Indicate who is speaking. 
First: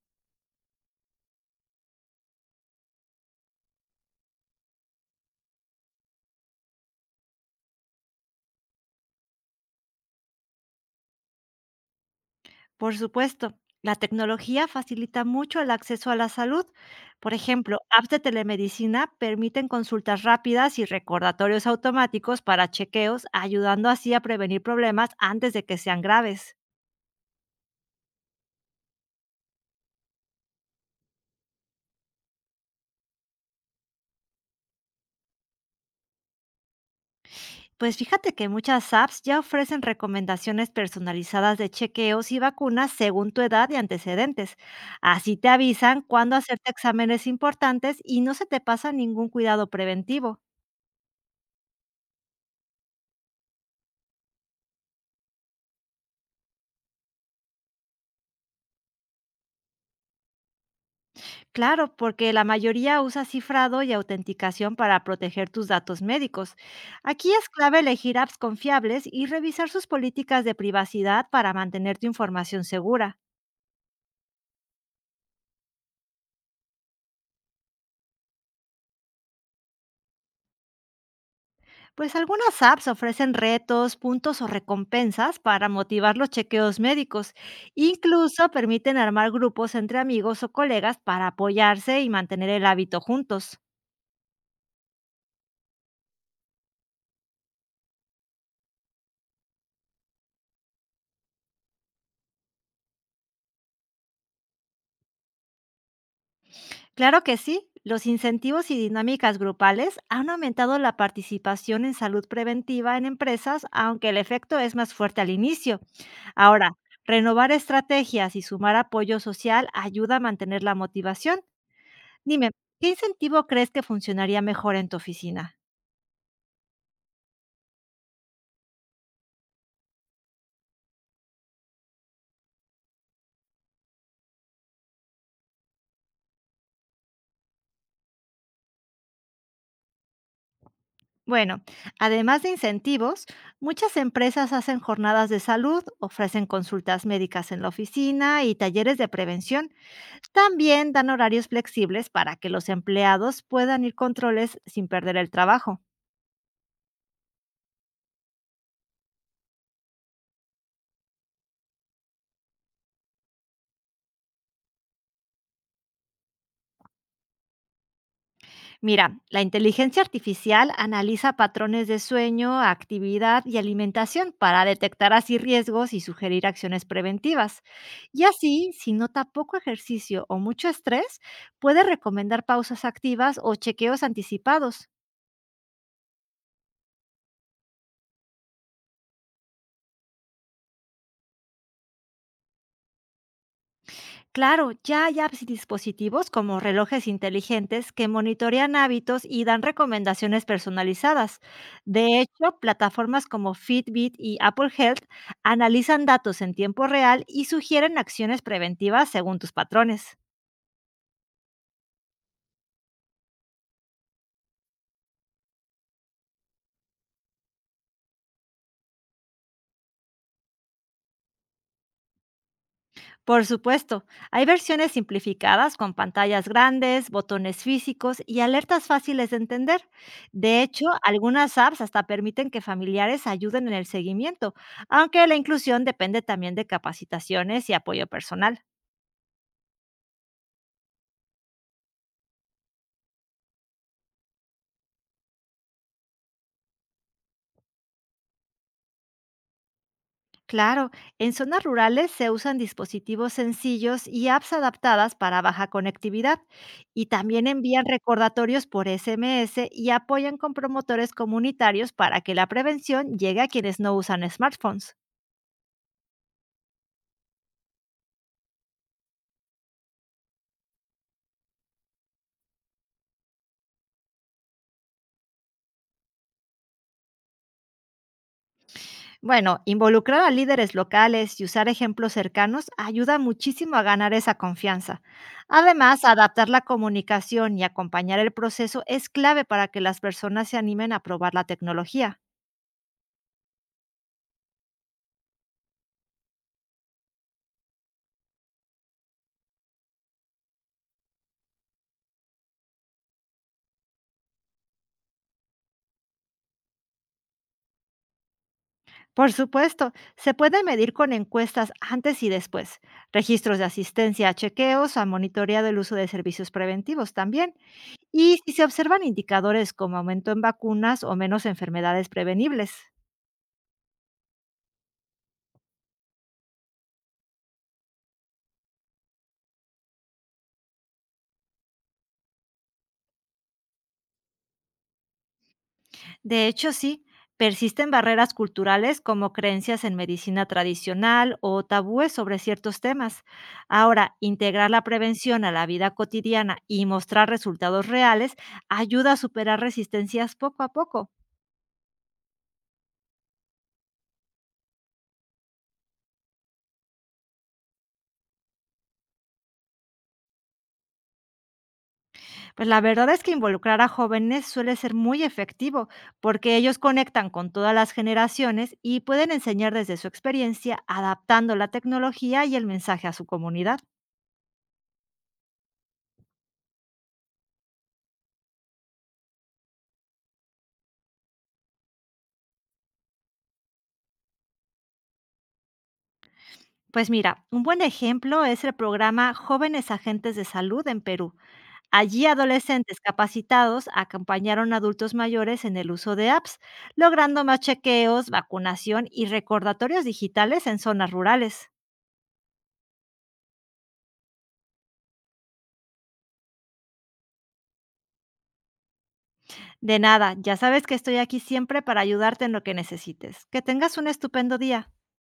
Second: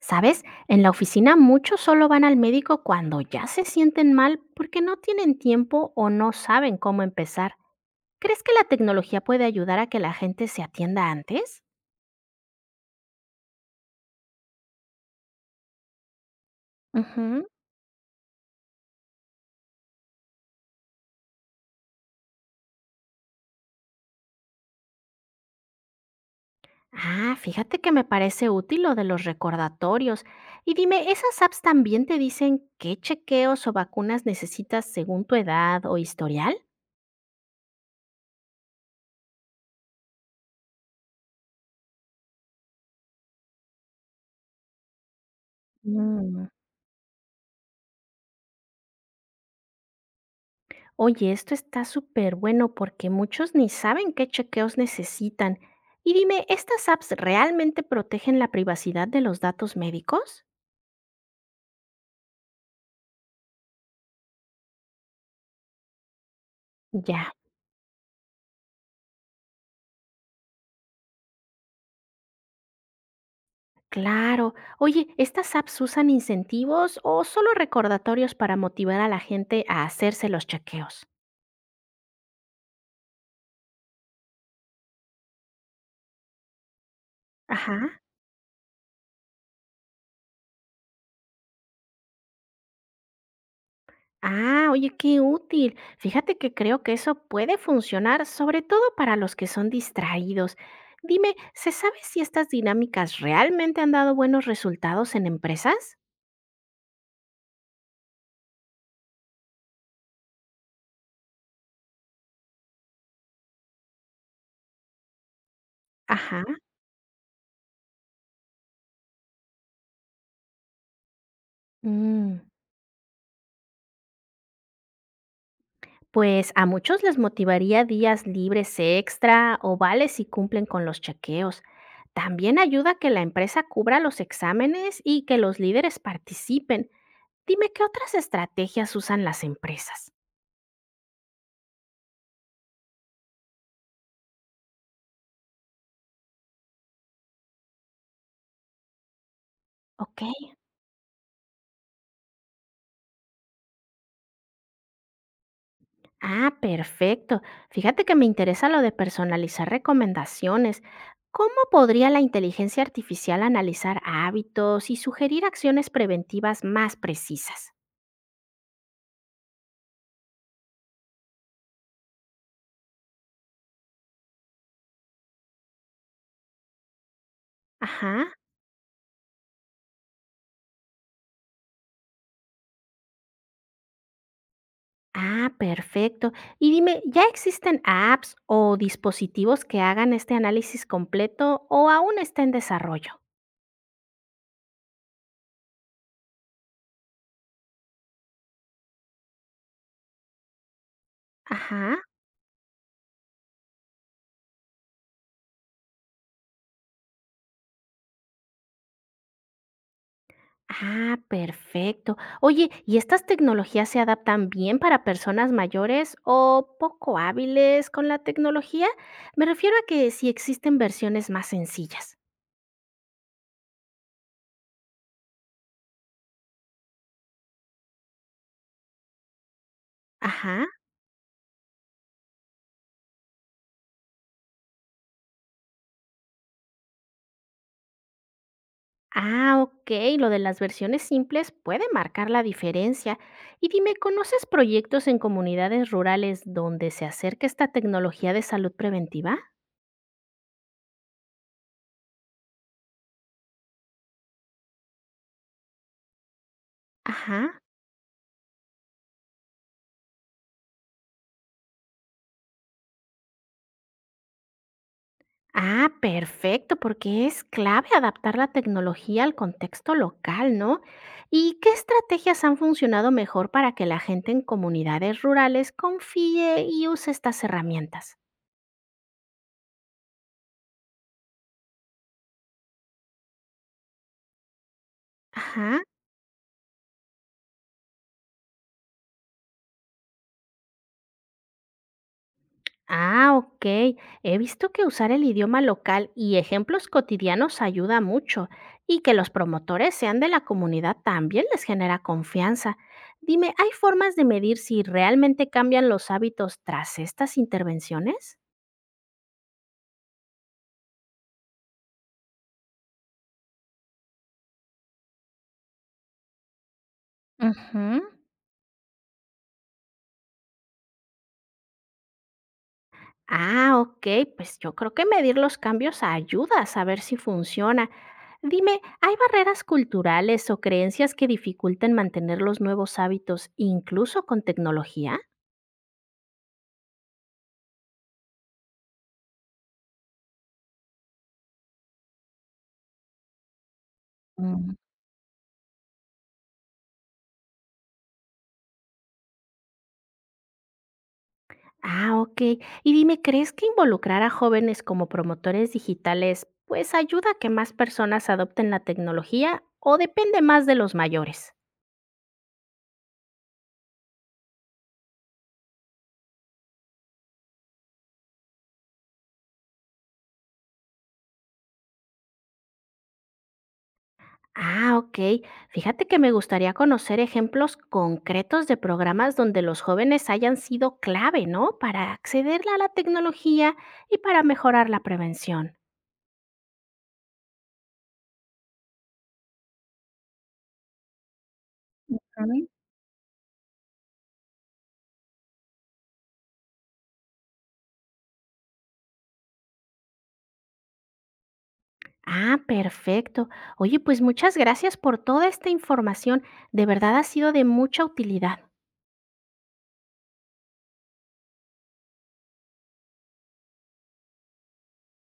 Speaker 1: ¿Sabes? En la oficina muchos solo van al médico cuando ya se sienten mal porque no tienen tiempo o no saben cómo empezar. ¿Crees que la tecnología puede ayudar a que la gente se atienda antes?
Speaker 2: Por supuesto, la tecnología facilita mucho el acceso a la salud. Por
Speaker 1: Ujú.
Speaker 2: ejemplo, apps de telemedicina permiten consultas rápidas y recordatorios automáticos para chequeos, ayudando así a prevenir problemas antes de que sean graves.
Speaker 1: Ah, fíjate que me parece útil lo de los recordatorios. Y dime, ¿esas apps también te dicen qué chequeos o vacunas necesitas según tu edad o historial?
Speaker 2: Pues fíjate que muchas apps ya ofrecen recomendaciones personalizadas de chequeos y vacunas según tu edad y antecedentes. Así te avisan cuándo
Speaker 1: Mm.
Speaker 2: hacerte exámenes importantes y no se te pasa ningún cuidado preventivo.
Speaker 1: Oye, esto está súper bueno porque muchos ni saben qué chequeos necesitan. Y dime, ¿estas apps realmente protegen la privacidad de los datos médicos?
Speaker 2: Claro, porque la mayoría usa cifrado y autenticación para proteger tus datos médicos.
Speaker 1: Ya,
Speaker 2: Aquí es clave elegir apps confiables y revisar sus políticas de privacidad para mantener tu información segura.
Speaker 1: claro. Oye, ¿estas apps usan incentivos o solo recordatorios para motivar a la gente a hacerse los chequeos?
Speaker 2: Pues algunas apps ofrecen retos, puntos o recompensas para motivar los chequeos médicos.
Speaker 1: Ajá.
Speaker 2: Incluso permiten armar grupos entre amigos o colegas para apoyarse y mantener el hábito juntos.
Speaker 1: Ah, oye, qué útil. Fíjate que creo que eso puede funcionar, sobre todo para los que son distraídos. Dime, ¿se sabe si estas dinámicas realmente han dado buenos resultados en empresas?
Speaker 2: Claro que sí, los incentivos y dinámicas grupales han aumentado la participación en salud preventiva en empresas, aunque el efecto es más fuerte al inicio.
Speaker 1: Ajá.
Speaker 2: Ahora, renovar estrategias y sumar apoyo social ayuda a mantener la motivación.
Speaker 1: Mm,
Speaker 2: Dime, ¿qué incentivo crees que funcionaría mejor en tu oficina?
Speaker 1: pues a muchos les motivaría días libres extra o vales si cumplen con los chequeos. También ayuda que la empresa cubra los exámenes y que los líderes participen. Dime, ¿qué otras estrategias usan las empresas?
Speaker 2: Bueno, además de incentivos, muchas empresas hacen jornadas de salud, ofrecen consultas médicas en la oficina y talleres de prevención.
Speaker 1: Ok.
Speaker 2: También dan horarios flexibles para que los empleados puedan ir controles sin perder el trabajo.
Speaker 1: Ah, perfecto. Fíjate que me interesa lo de personalizar recomendaciones. ¿Cómo podría la inteligencia artificial analizar hábitos y sugerir acciones preventivas más precisas?
Speaker 2: Mira, la inteligencia artificial analiza patrones de sueño, actividad y alimentación para detectar así riesgos y sugerir acciones preventivas. Y
Speaker 1: Ajá.
Speaker 2: así, si nota poco ejercicio o mucho estrés, puede recomendar pausas activas o chequeos anticipados.
Speaker 1: Ah, perfecto. Y dime, ¿ya existen apps o dispositivos que hagan este análisis completo o aún está en desarrollo?
Speaker 2: Claro, ya hay apps y dispositivos como relojes inteligentes que monitorean hábitos y dan recomendaciones personalizadas.
Speaker 1: Ajá.
Speaker 2: De hecho, plataformas como Fitbit y Apple Health analizan datos en tiempo real y sugieren acciones preventivas según tus patrones.
Speaker 1: Ah, perfecto. Oye, ¿y estas tecnologías se adaptan bien para personas mayores o poco hábiles con la tecnología? Me refiero a que si existen versiones más sencillas.
Speaker 2: Por supuesto, hay versiones simplificadas con pantallas grandes, botones físicos y alertas fáciles de entender. De
Speaker 1: Ajá.
Speaker 2: hecho, algunas apps hasta permiten que familiares ayuden en el seguimiento, aunque la inclusión depende también de capacitaciones y apoyo personal.
Speaker 1: Ah, ok. Lo de las versiones simples puede marcar la diferencia. Y dime, ¿conoces proyectos en comunidades rurales donde se acerque esta tecnología de salud preventiva?
Speaker 2: Claro, en zonas rurales se usan dispositivos sencillos y apps adaptadas para baja conectividad y también
Speaker 1: Ajá.
Speaker 2: envían recordatorios por SMS y apoyan con promotores comunitarios para que la prevención llegue a quienes no usan smartphones.
Speaker 1: Ah, perfecto, porque es clave adaptar la tecnología al contexto local, ¿no? ¿Y qué estrategias han funcionado mejor para que la gente en comunidades rurales confíe y use estas herramientas?
Speaker 2: Bueno, involucrar a líderes locales y usar ejemplos cercanos ayuda muchísimo a ganar esa confianza.
Speaker 1: Ajá.
Speaker 2: Además, adaptar la comunicación y acompañar el proceso es clave para que las personas se animen a probar la tecnología.
Speaker 1: Ah, ok. He visto que usar el idioma local y ejemplos cotidianos ayuda mucho y que los promotores sean de la comunidad también les genera confianza. Dime, ¿hay formas de medir si realmente cambian los hábitos tras estas intervenciones?
Speaker 2: Por supuesto, se puede medir con encuestas antes y después, registros de asistencia a chequeos, a monitoreo del uso de servicios preventivos también,
Speaker 1: Ujú.
Speaker 2: y si se observan indicadores como aumento en vacunas o menos enfermedades prevenibles.
Speaker 1: Ah, ok, pues yo creo que medir los cambios ayuda a saber si funciona. Dime, ¿hay barreras culturales o creencias que dificulten mantener los nuevos hábitos incluso con tecnología?
Speaker 2: De hecho, sí, persisten barreras culturales como creencias en medicina tradicional o tabúes sobre ciertos temas. Ahora, integrar
Speaker 1: Mm.
Speaker 2: la prevención a la vida cotidiana y mostrar resultados reales ayuda a superar resistencias poco a poco.
Speaker 1: Ah, ok. Y dime, ¿crees que involucrar a jóvenes como promotores digitales pues ayuda a que más personas adopten la tecnología o depende más de los mayores?
Speaker 2: Pues la verdad es que involucrar a jóvenes suele ser muy efectivo, porque ellos conectan con todas las generaciones y pueden enseñar desde su experiencia, adaptando la tecnología y el mensaje a su comunidad.
Speaker 1: Ah, ok. Fíjate que me gustaría conocer ejemplos concretos de programas donde los jóvenes hayan sido clave, ¿no? Para acceder a la tecnología y para mejorar la prevención.
Speaker 2: Pues mira, un buen ejemplo es el programa Jóvenes Agentes de Salud en Perú. Allí
Speaker 1: Ujú.
Speaker 2: adolescentes capacitados acompañaron a adultos mayores en el uso de apps, logrando más chequeos, vacunación y recordatorios digitales en zonas rurales.
Speaker 1: Ah, perfecto. Oye, pues muchas gracias por toda esta información. De verdad ha sido de mucha utilidad.
Speaker 2: De nada, ya sabes que estoy aquí siempre para ayudarte en lo que necesites. Que tengas un estupendo día.